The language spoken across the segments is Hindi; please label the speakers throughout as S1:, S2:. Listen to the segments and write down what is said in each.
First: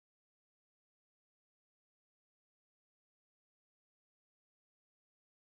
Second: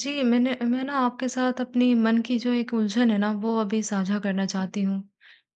S1: जी, मैं ना आपके साथ अपनी मन की जो एक उलझन है ना, वो अभी साझा करना चाहती हूँ।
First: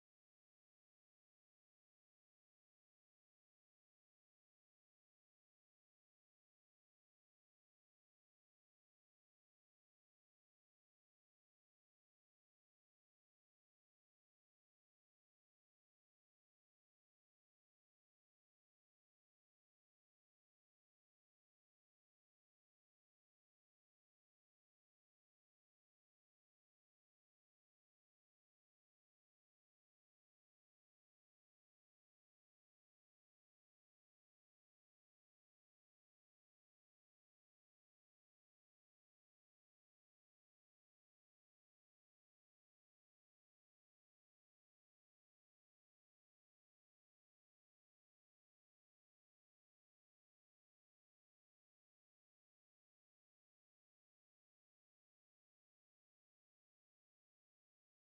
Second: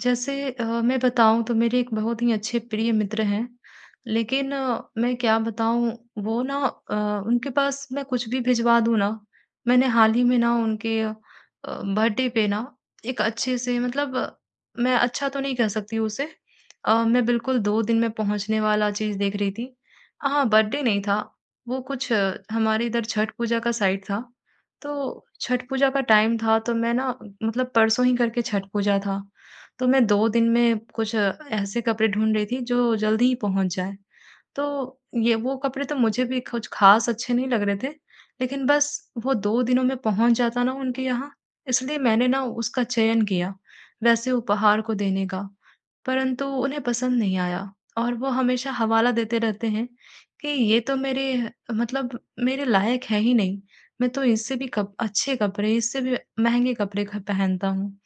S1: जैसे मैं बताऊँ तो मेरे एक बहुत ही अच्छे प्रिय मित्र हैं, लेकिन मैं क्या बताऊँ वो ना उनके पास मैं कुछ भी भिजवा दूँ ना, मैंने हाल ही में ना उनके बर्थडे पे ना एक अच्छे से मतलब मैं अच्छा तो नहीं कह सकती उसे मैं बिल्कुल 2 दिन में पहुँचने वाला चीज़ देख रही थी। हाँ, बर्थडे नहीं था वो कुछ हमारे इधर छठ पूजा का साइड था, तो छठ पूजा का टाइम था तो मैं ना मतलब परसों ही करके छठ पूजा था, तो मैं 2 दिन में कुछ ऐसे कपड़े ढूँढ रही थी जो जल्दी ही पहुँच जाएँ। तो ये वो कपड़े तो मुझे भी कुछ ख़ास अच्छे नहीं लग रहे थे, लेकिन बस वो 2 दिनों में पहुँच जाता ना उनके यहाँ, इसलिए मैंने ना उसका चयन किया, वैसे उपहार को देने का, परंतु उन्हें पसंद नहीं आया और वो हमेशा हवाला देते रहते हैं कि ये तो मेरे मतलब मेरे लायक है ही नहीं। मैं तो इससे भी कप अच्छे कपड़े, इससे भी महँगे कपड़े ख पहनता हूँ।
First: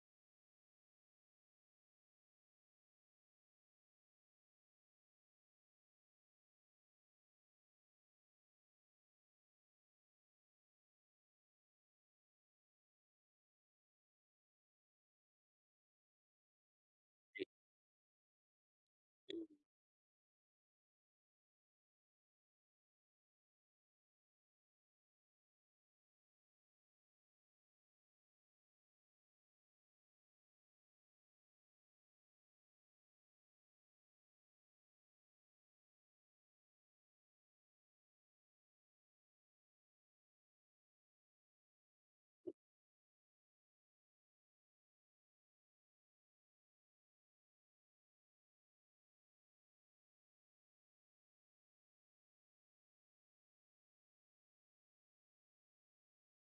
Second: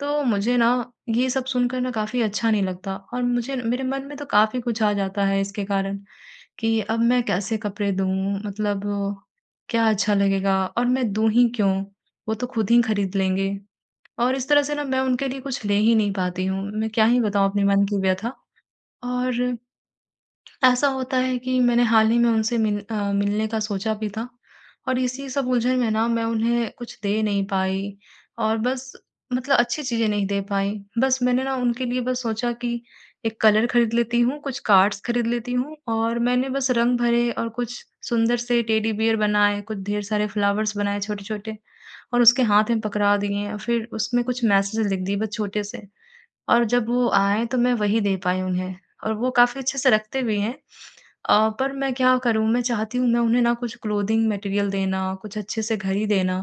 S1: तो मुझे ना ये सब सुनकर ना काफ़ी अच्छा नहीं लगता और मुझे मेरे मन में तो काफ़ी कुछ आ जाता है इसके कारण कि अब मैं कैसे कपड़े दूँ? मतलब क्या अच्छा लगेगा और मैं दूँ ही क्यों? वो तो खुद ही खरीद लेंगे। और इस तरह से ना मैं उनके लिए कुछ ले ही नहीं पाती हूँ। मैं क्या ही बताऊँ अपने मन की व्यथा और ऐसा होता है कि मैंने हाल ही में उनसे मिलने का सोचा भी था और इसी सब उलझन में ना मैं उन्हें कुछ दे नहीं पाई और बस मतलब अच्छी चीज़ें नहीं दे पाई। बस मैंने ना उनके लिए बस सोचा कि एक कलर खरीद लेती हूँ, कुछ कार्ड्स खरीद लेती हूँ और मैंने बस रंग भरे और कुछ सुंदर से टेडी बियर बनाए, कुछ ढेर सारे फ्लावर्स बनाए छोटे-छोटे और उसके हाथ में पकड़ा दिए और फिर उसमें कुछ मैसेज लिख दिए बस छोटे से। और जब वो आए तो मैं वही दे पाई उन्हें और वो काफ़ी अच्छे से रखते भी हैं। पर मैं क्या करूँ मैं चाहती हूँ मैं उन्हें ना कुछ क्लोथिंग मटेरियल देना, कुछ अच्छे से घड़ी देना,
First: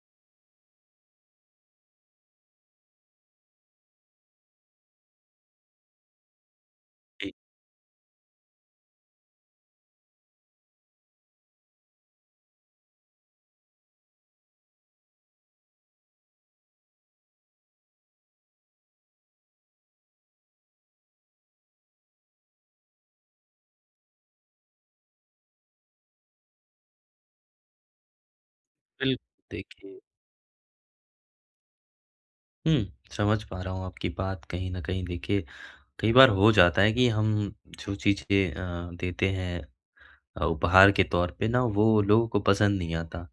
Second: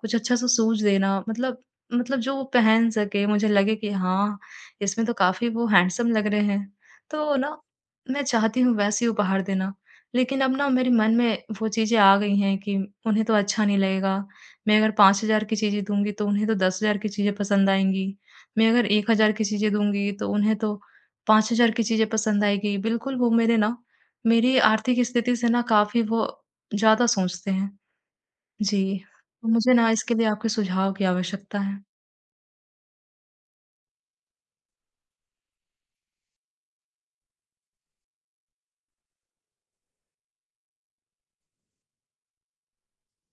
S1: कुछ अच्छा सा शूज़ देना मतलब जो वो पहन सके, मुझे लगे कि हाँ, इसमें तो काफ़ी वो हैंडसम लग रहे हैं।
S2: जी,
S1: तो ना मैं चाहती हूँ वैसे ही उपहार देना, लेकिन अब ना मेरे मन में वो चीज़ें आ गई हैं कि उन्हें तो अच्छा नहीं लगेगा। मैं अगर 5,000 की चीज़ें दूँगी तो उन्हें तो 10,000 की चीज़ें पसंद आएँगी। मैं अगर 1,000 की चीज़ें दूँगी तो उन्हें तो 5,000 की चीज़ें पसंद आएगी। बिल्कुल वो मेरे ना मेरी आर्थिक स्थिति से ना काफ़ी वो ज़्यादा सोचते हैं। जी,
S2: बिल्कुल।
S1: तो मुझे ना
S2: देखिए
S1: इसके लिए आपके सुझाव की आवश्यकता है।
S2: हुँ, समझ पा रहा हूँ आपकी बात कहीं न कहीं। देखिए, कई बार हो जाता है कि हम जो चीज़ें देते हैं उपहार के तौर पे ना वो लोगों को पसंद नहीं आता।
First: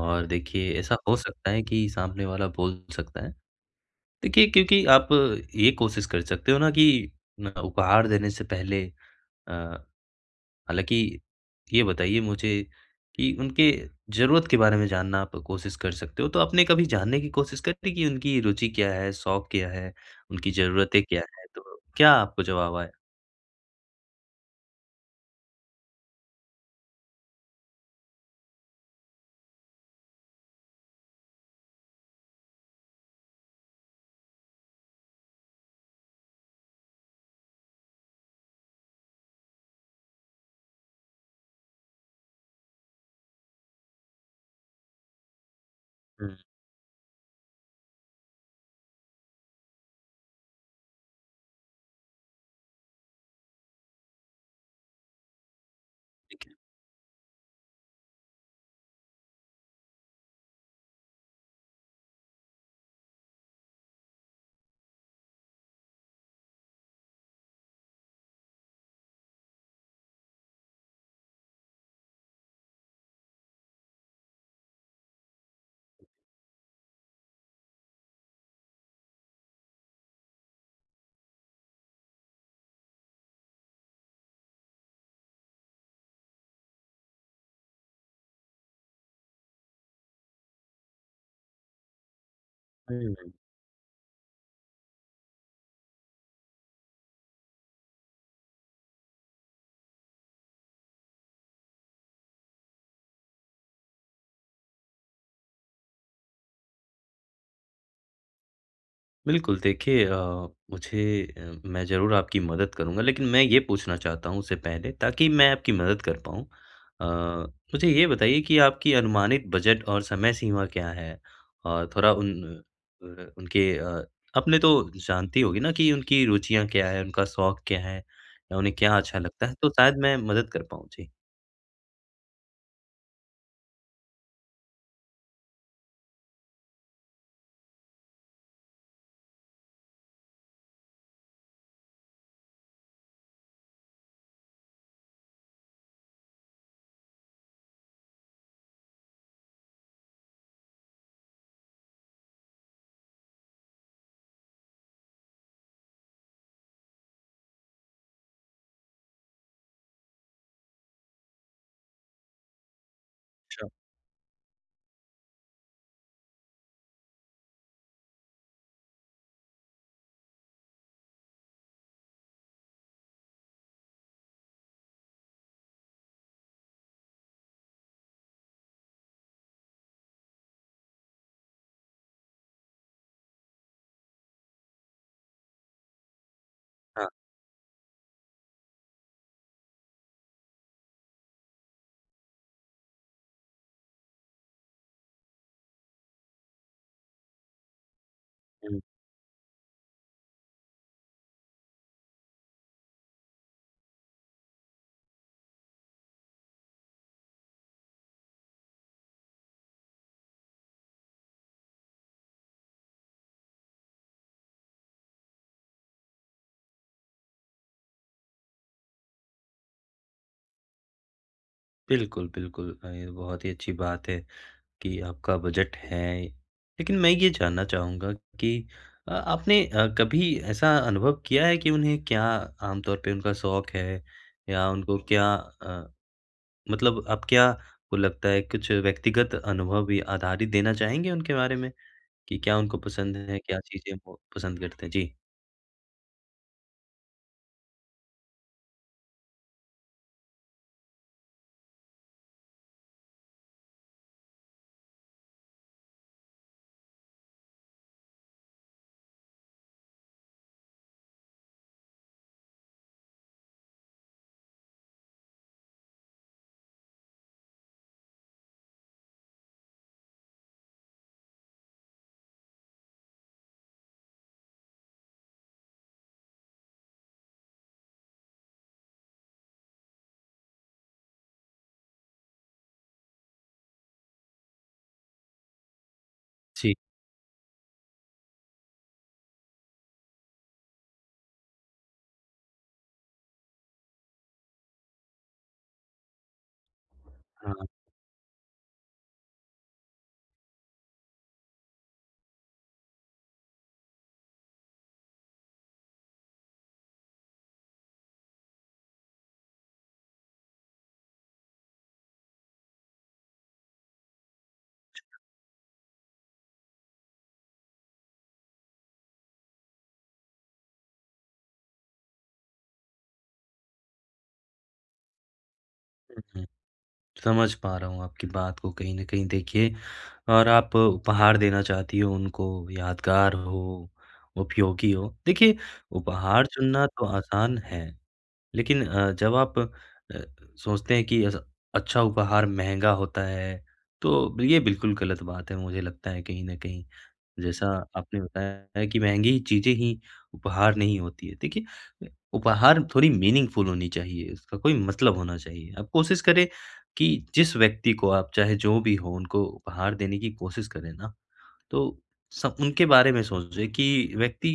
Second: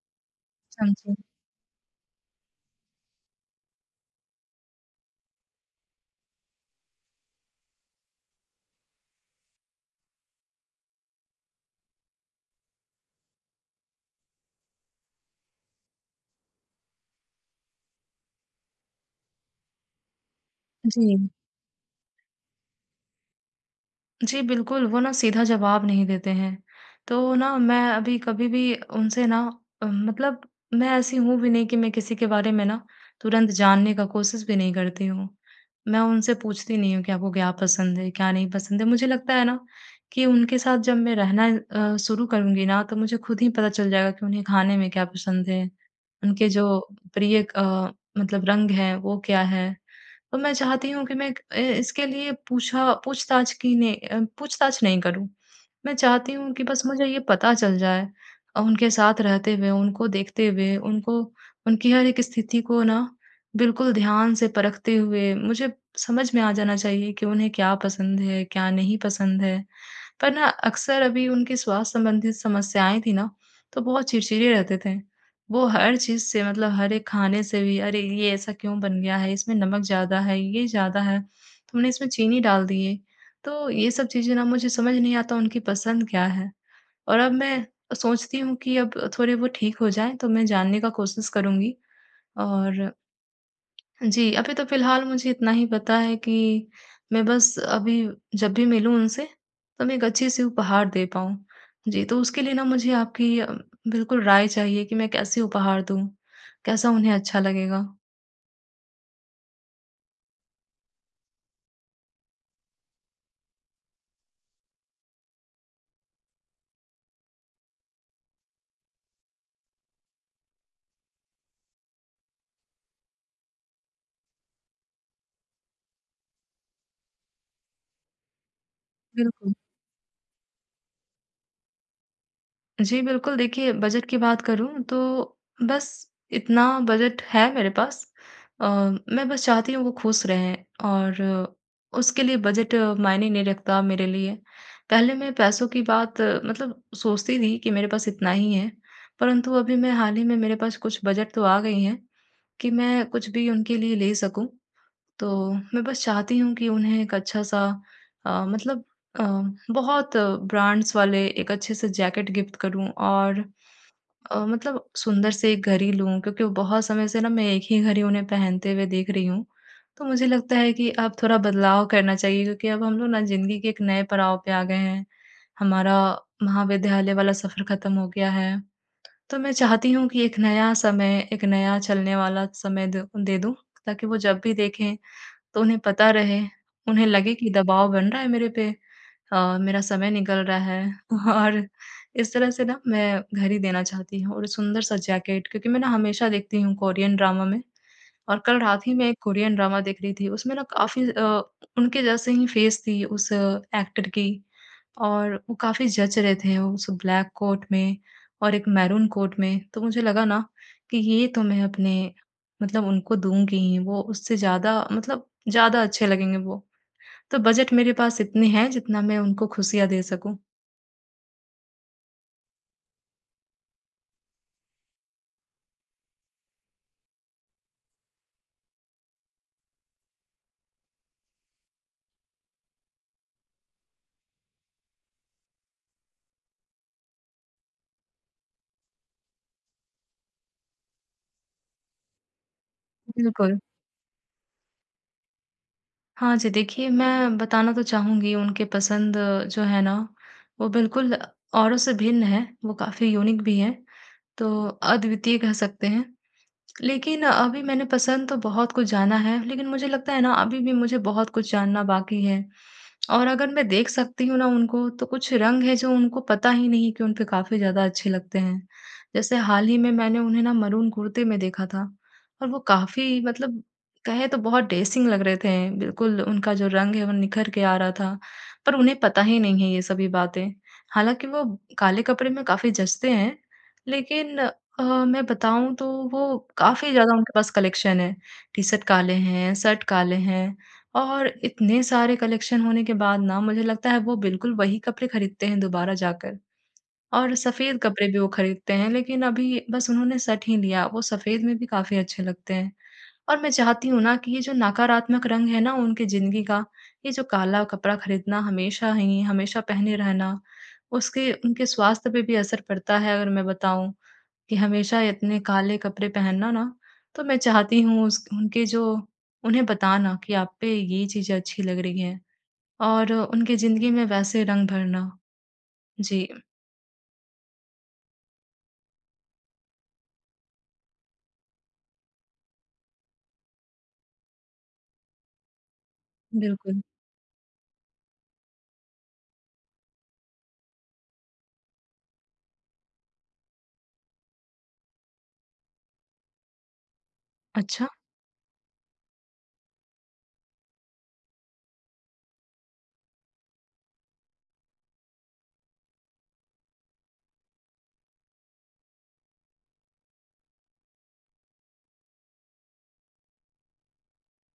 S2: और देखिए ऐसा
S1: समझी।
S2: हो सकता है कि सामने वाला बोल सकता है। देखिए क्योंकि आप ये कोशिश कर सकते हो ना कि न उपहार देने से पहले अ हालाँकि ये बताइए मुझे कि उनके ज़रूरत के बारे में जानना आप कोशिश कर सकते हो, तो आपने कभी जानने की कोशिश करी कि उनकी रुचि क्या है, शौक क्या है, उनकी ज़रूरतें
S1: जी।
S2: क्या हैं? तो क्या आपको जवाब आया?
S1: जी, बिल्कुल, वो ना सीधा जवाब नहीं देते हैं। तो ना मैं अभी कभी भी उनसे ना मतलब मैं ऐसी हूँ भी नहीं कि मैं किसी के बारे में ना तुरंत जानने का कोशिश भी नहीं करती हूँ। मैं उनसे पूछती नहीं हूँ कि आपको क्या पसंद है, क्या नहीं पसंद है? मुझे लगता है ना कि उनके साथ जब मैं रहना शुरू करूँगी ना तो मुझे खुद ही पता चल जाएगा कि उन्हें खाने में क्या पसंद है,
S2: हुँ,
S1: उनके जो प्रिय मतलब रंग है वो क्या है? और मैं चाहती हूँ कि मैं इसके लिए पूछा पूछताछ की ने अ, पूछताछ नहीं करूँ। मैं चाहती
S2: ठीक
S1: हूँ
S2: है।
S1: कि बस मुझे ये पता चल जाए उनके साथ रहते हुए, उनको देखते हुए, उनको उनकी हर एक स्थिति को ना बिल्कुल ध्यान से परखते हुए मुझे समझ में आ जाना चाहिए कि उन्हें क्या पसंद है, क्या नहीं पसंद है। पर ना अक्सर अभी उनकी स्वास्थ्य संबंधित समस्याएँ थी ना, तो बहुत चिड़चिड़े रहते थे। वो हर चीज़ से मतलब हर एक खाने से भी अरे ये ऐसा क्यों बन गया है? इसमें नमक ज़्यादा है, ये ज़्यादा है, तुमने इसमें चीनी डाल दी है। तो ये सब चीज़ें ना मुझे समझ नहीं आता उनकी पसंद क्या है? और अब मैं सोचती हूँ कि अब थोड़े वो ठीक हो जाएँ तो मैं जानने का कोशिश करूँगी और
S2: हुँ।
S1: जी, अभी तो फ़िलहाल मुझे इतना ही पता है कि मैं बस अभी जब भी मिलूँ उनसे, तो मैं एक अच्छी-सी उपहार दे पाऊँ। जी, तो उसके लिए ना मुझे आपकी बिल्कुल राय चाहिए कि मैं कैसे उपहार दूँ? कैसा उन्हें अच्छा लगेगा?
S2: बिल्कुल, देखिए मुझे मैं ज़रूर आपकी मदद करूँगा, लेकिन मैं ये पूछना चाहता हूँ उससे पहले ताकि मैं आपकी मदद कर पाऊँ। मुझे ये बताइए कि आपकी अनुमानित बजट और समय सीमा क्या है? और थोड़ा उनके आपने तो जानती होगी ना कि उनकी रुचियाँ क्या हैं, उनका शौक क्या है या उन्हें क्या अच्छा लगता है,
S1: बिल्कुल।
S2: तो शायद मैं मदद कर पाऊँ। जी।
S1: जी, बिल्कुल, देखिए बजट की बात करूँ तो बस इतना बजट है मेरे पास। अ, मैं बस चाहती हूँ वो खुश रहें और उसके लिए बजट मायने नहीं रखता मेरे लिए। पहले मैं पैसों की बात मतलब सोचती थी कि मेरे पास इतना ही है, परंतु अभी मैं हाल ही में मेरे पास कुछ बजट तो आ गई हैं, कि मैं कुछ भी उनके लिए ले सकूँ। तो मैं बस चाहती हूँ कि उन्हें एक अच्छा-सा मतलब अ, बहुत ब्रांड्स वाले एक अच्छे से जैकेट गिफ्ट करूँ और
S2: अच्छा।
S1: मतलब सुंदर से एक घड़ी लूँ क्योंकि वो बहुत समय से ना मैं एक ही घड़ी उन्हें पहनते हुए देख रही हूँ। तो मुझे लगता है कि अब थोड़ा बदलाव करना चाहिए क्योंकि अब हम लोग ना ज़िंदगी के एक नए पड़ाव पे आ गए हैं। हमारा महाविद्यालय वाला सफ़र ख़त्म हो गया है। तो मैं चाहती हूँ कि एक नया समय, एक नया चलने वाला समय द दे दूँ ताकि वो जब भी देखें तो उन्हें पता रहे,
S2: हाँ,
S1: उन्हें लगे कि दबाव बन रहा है मेरे पे, मेरा समय निकल रहा है और इस तरह से ना मैं घर ही देना चाहती हूँ और सुंदर सा जैकेट क्योंकि मैं ना हमेशा देखती हूँ कोरियन ड्रामा में और कल
S2: हुँ।
S1: रात ही मैं एक कोरियन ड्रामा देख रही थी। उसमें ना काफ़ी उनके जैसे ही फेस थी उस एक्टर की और वो काफ़ी जच रहे थे उस ब्लैक कोट में और एक मैरून कोट में। तो मुझे लगा ना कि ये तो मैं अपने मतलब उनको दूँगी ही, वो उससे ज़्यादा मतलब ज़्यादा अच्छे लगेंगे वो। तो बजट मेरे पास इतने हैं जितना मैं उनको खुशियाँ दे सकूँ।
S2: बिल्कुल, बिल्कुल। ये बहुत ही अच्छी बात है कि आपका बजट है। लेकिन मैं ये जानना चाहूँगा कि आपने कभी ऐसा अनुभव किया है कि उन्हें क्या आम तौर पे उनका शौक है या उनको क्या मतलब आप क्या आपको लगता है कुछ व्यक्तिगत अनुभव भी आधारित देना चाहेंगे उनके बारे में कि क्या उनको पसंद है,
S1: बिल्कुल।
S2: क्या चीज़ें वो पसंद करते हैं? जी।
S1: हाँ जी, देखिए मैं बताना तो चाहूँगी उनके पसंद जो है ना, वो बिल्कुल औरों से भिन्न है, वो काफ़ी यूनिक भी हैं, तो अद्वितीय कह सकते हैं। लेकिन अभी मैंने पसंद तो बहुत कुछ जाना है, लेकिन मुझे लगता है ना अभी भी मुझे बहुत कुछ जानना बाकी है। और अगर मैं देख सकती हूँ ना उनको, तो कुछ रंग है जो उनको पता ही नहीं कि उन पे काफ़ी ज़्यादा अच्छे लगते हैं। जैसे हाल ही में मैंने उन्हें ना मरून कुर्ते में देखा था और वो काफ़ी मतलब कहे तो बहुत डेसिंग लग रहे थे। बिल्कुल उनका जो रंग है वो निखर के आ रहा था, पर उन्हें पता ही नहीं है ये सभी बातें। हालाँकि वो काले कपड़े में काफ़ी जचते हैं, लेकिन मैं बताऊँ तो वो
S2: जी,
S1: काफ़ी ज़्यादा उनके पास कलेक्शन है। टी-शर्ट काले हैं, शर्ट काले हैं और इतने सारे कलेक्शन होने के बाद ना मुझे लगता है वो बिल्कुल वही कपड़े खरीदते हैं दोबारा जाकर और
S2: हाँ।
S1: सफ़ेद कपड़े भी वो खरीदते हैं, लेकिन अभी बस उन्होंने शर्ट ही लिया, वो सफ़ेद में भी काफ़ी अच्छे लगते हैं। और मैं चाहती हूँ ना कि ये जो नकारात्मक रंग है ना उनकी ज़िंदगी का, ये जो काला कपड़ा खरीदना हमेशा ही, हमेशा पहने रहना, उसके उनके स्वास्थ्य पे भी असर पड़ता है अगर मैं बताऊँ। कि हमेशा इतने काले कपड़े पहनना ना, तो मैं चाहती हूँ उस उनके जो उन्हें बताना कि आप पे ये चीज़ें अच्छी लग रही हैं और उनकी ज़िंदगी में वैसे रंग भरना। जी,
S2: समझ पा रहा हूँ आपकी बात को कहीं न कहीं। देखिए और आप उपहार देना चाहती हो उनको, यादगार हो, उपयोगी हो। देखिए, उपहार
S1: बिल्कुल।
S2: चुनना तो आसान है, लेकिन जब आप सोचते हैं कि अस अच्छा उपहार महँगा होता है, तो ये बिल्कुल गलत बात है मुझे लगता है कहीं न कहीं। जैसा
S1: अच्छा,
S2: आपने बताया है कि महँगी चीज़ें ही उपहार नहीं होती है। देखिए, उपहार थोड़ी मीनिंगफुल होनी चाहिए, उसका कोई मतलब होना चाहिए। आप कोशिश करें कि जिस व्यक्ति को आप चाहे जो भी हो, उनको उपहार देने की कोशिश करें ना, तो सब उनके बारे में सोचें कि व्यक्ति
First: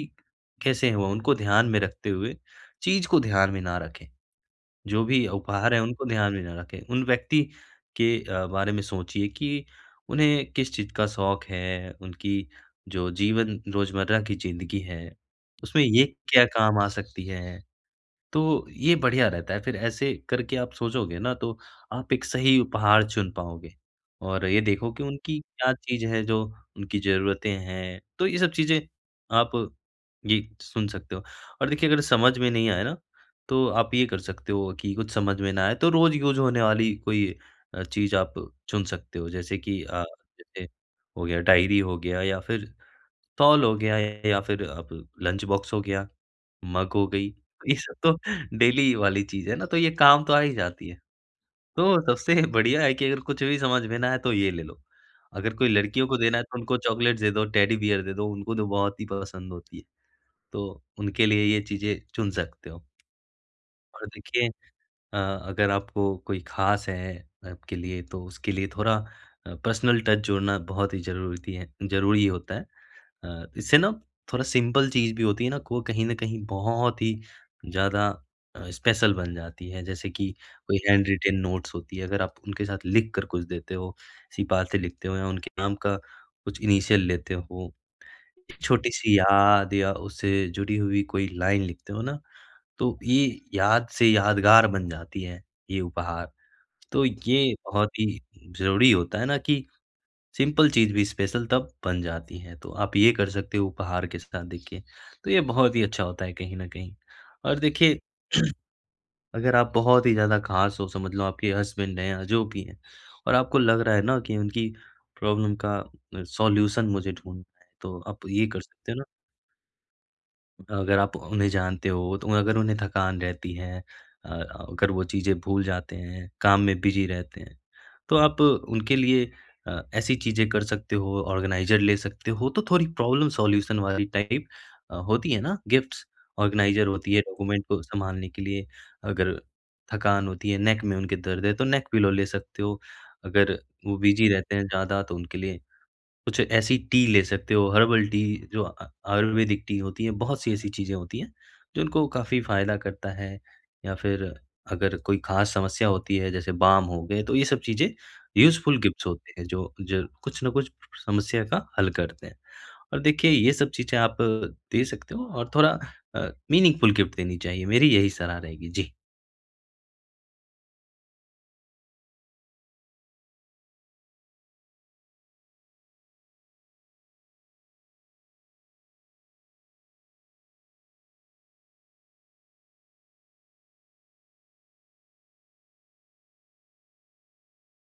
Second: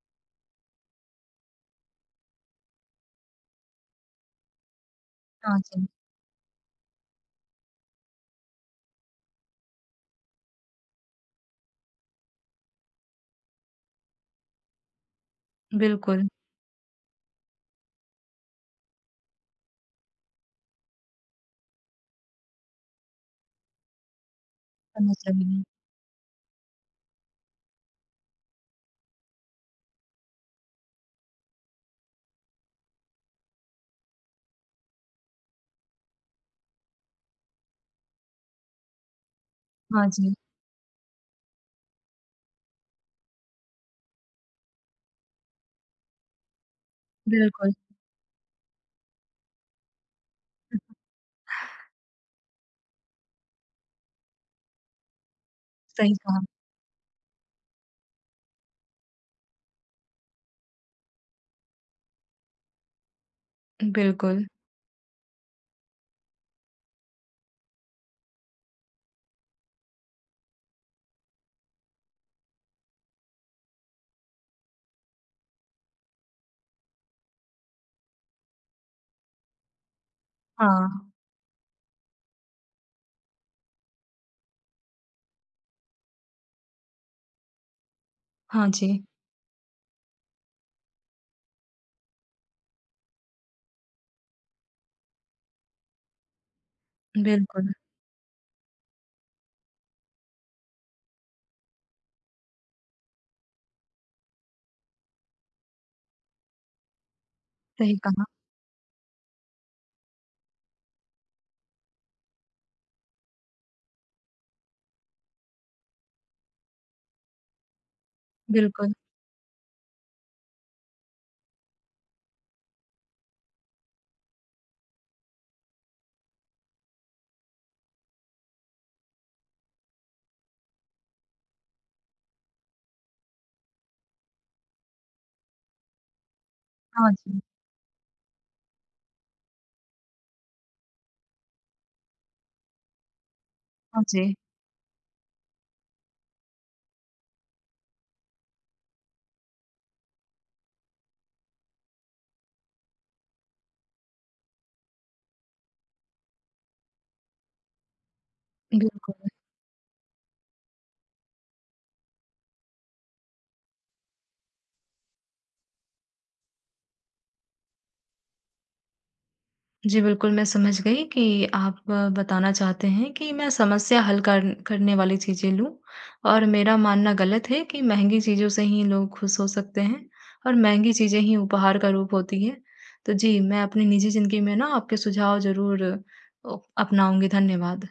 S2: कैसे हैं वो? उनको ध्यान में रखते हुए चीज़ को ध्यान में ना रखें। जो भी
S1: हाँ
S2: उपहार है
S1: जी,
S2: उनको ध्यान में ना रखें। उन व्यक्ति के बारे में सोचिए कि उन्हें किस चीज़ का शौक है, उनकी जो जीवन रोज़मर्रा की ज़िंदगी है, उसमें ये
S1: बिल्कुल,
S2: क्या काम आ सकती है। तो ये बढ़िया रहता है, फिर ऐसे करके आप सोचोगे ना तो आप एक सही उपहार चुन पाओगे और ये देखो कि
S1: समझ
S2: उनकी
S1: रही हूँ।
S2: क्या चीज़ है जो उनकी ज़रूरतें हैं, तो ये सब चीज़ें आप ये सुन सकते हो। और देखिए अगर समझ में नहीं आए ना, तो आप ये कर सकते हो कि कुछ समझ में ना आए तो रोज़ यूज़ होने वाली कोई चीज़ आप चुन सकते हो जैसे कि
S1: हाँ जी,
S2: जैसे हो गया डायरी हो गया या फिर तौल हो गया या फिर आप लंच बॉक्स हो गया, मग हो गई।
S1: बिल्कुल,
S2: ये सब तो डेली वाली चीज़ है ना, तो ये काम तो आ ही जाती है। तो सबसे बढ़िया है कि अगर कुछ भी समझ में ना आए तो ये ले लो। अगर कोई लड़कियों
S1: सही
S2: को देना
S1: कहा।
S2: है तो उनको चॉकलेट्स दे दो, टेडी बियर दे दो, उनको तो बहुत ही पसंद होती है। तो उनके लिए ये चीज़ें चुन सकते हो। और
S1: बिल्कुल,
S2: देखिए अ, अगर आपको कोई ख़ास है आपके लिए तो उसके लिए थोड़ा पर्सनल टच जोड़ना बहुत ही ज़रूरी है ज़रूरी होता है। इससे ना थोड़ा सिंपल चीज़ भी होती है ना, को कहीं न कहीं बहुत ही ज़्यादा स्पेशल बन जाती है। जैसे कि
S1: हाँ,
S2: कोई हैंड रिटेन नोट्स होती है, अगर आप उनके साथ लिख कर कुछ देते हो, सिपाते लिखते हो या उनके नाम का कुछ इनिशियल लेते हो,
S1: हाँ जी,
S2: छोटी-सी याद या उससे जुड़ी हुई कोई लाइन लिखते हो ना, तो ये याद से यादगार बन जाती है, ये उपहार। तो ये
S1: बिल्कुल,
S2: बहुत ही ज़रूरी होता है ना कि सिंपल चीज़ भी स्पेशल तब बन जाती है, तो आप ये कर सकते हो उपहार के साथ। देखिए, तो ये बहुत ही अच्छा होता है कहीं न कहीं। और
S1: सही
S2: देखिए
S1: कहा,
S2: अगर आप बहुत ही ज़्यादा ख़ास हो समझ लो आपके हस्बैंड हैं या जो भी हैं और आपको लग रहा है ना कि उनकी प्रॉब्लम का सॉल्यूशन मुझे ढूँढना है, तो आप ये कर सकते
S1: बिल्कुल,
S2: हो ना अगर आप उन्हें जानते हो, तो अगर उन्हें थकान रहती है, अगर वो चीज़ें भूल जाते हैं, काम में बिज़ी रहते हैं, तो आप उनके लिए ऐसी चीज़ें कर सकते हो, ऑर्गनाइज़र ले सकते हो, तो थोड़ी प्रॉब्लम सॉल्यूशन वाली टाइप होती है ना गिफ्ट्स, ऑर्गनाइज़र
S1: हाँ
S2: होती है
S1: जी,
S2: डॉक्यूमेंट को सँभालने के लिए। अगर थकान होती है, नेक में उनके दर्द है, तो नेक पिलो ले सकते हो। अगर वो
S1: हाँ
S2: बिज़ी
S1: जी,
S2: रहते हैं ज़्यादा, तो उनके लिए कुछ ऐसी टी ले सकते हो, हर्बल टी जो आयुर्वेदिक टी होती है, बहुत सी ऐसी चीज़ें होती हैं, जिनको काफ़ी फ़ायदा करता है या फिर अगर कोई ख़ास समस्या होती है, जैसे बाम हो गए, तो ये सब चीज़ें यूज़फुल गिफ्ट्स
S1: बिल्कुल।
S2: होते हैं, जो जो कुछ ना कुछ समस्या का हल करते हैं। और देखिए, ये सब चीज़ें आप दे सकते हो और थोड़ा मीनिंगफुल गिफ्ट देनी चाहिए, मेरी यही सलाह रहेगी। जी।
S1: जी, बिल्कुल, मैं समझ गई कि आप बताना चाहते हैं कि मैं समस्या हल कर करने वाली चीज़ें लूँ और मेरा मानना गलत है कि महँगी चीज़ों से ही लोग खुश हो सकते हैं और महँगी चीज़ें ही उपहार का रूप होती हैं। तो जी, मैं अपनी निजी ज़िंदगी में ना आपके सुझाव ज़रूर अ, अपनाऊँगी। धन्यवाद।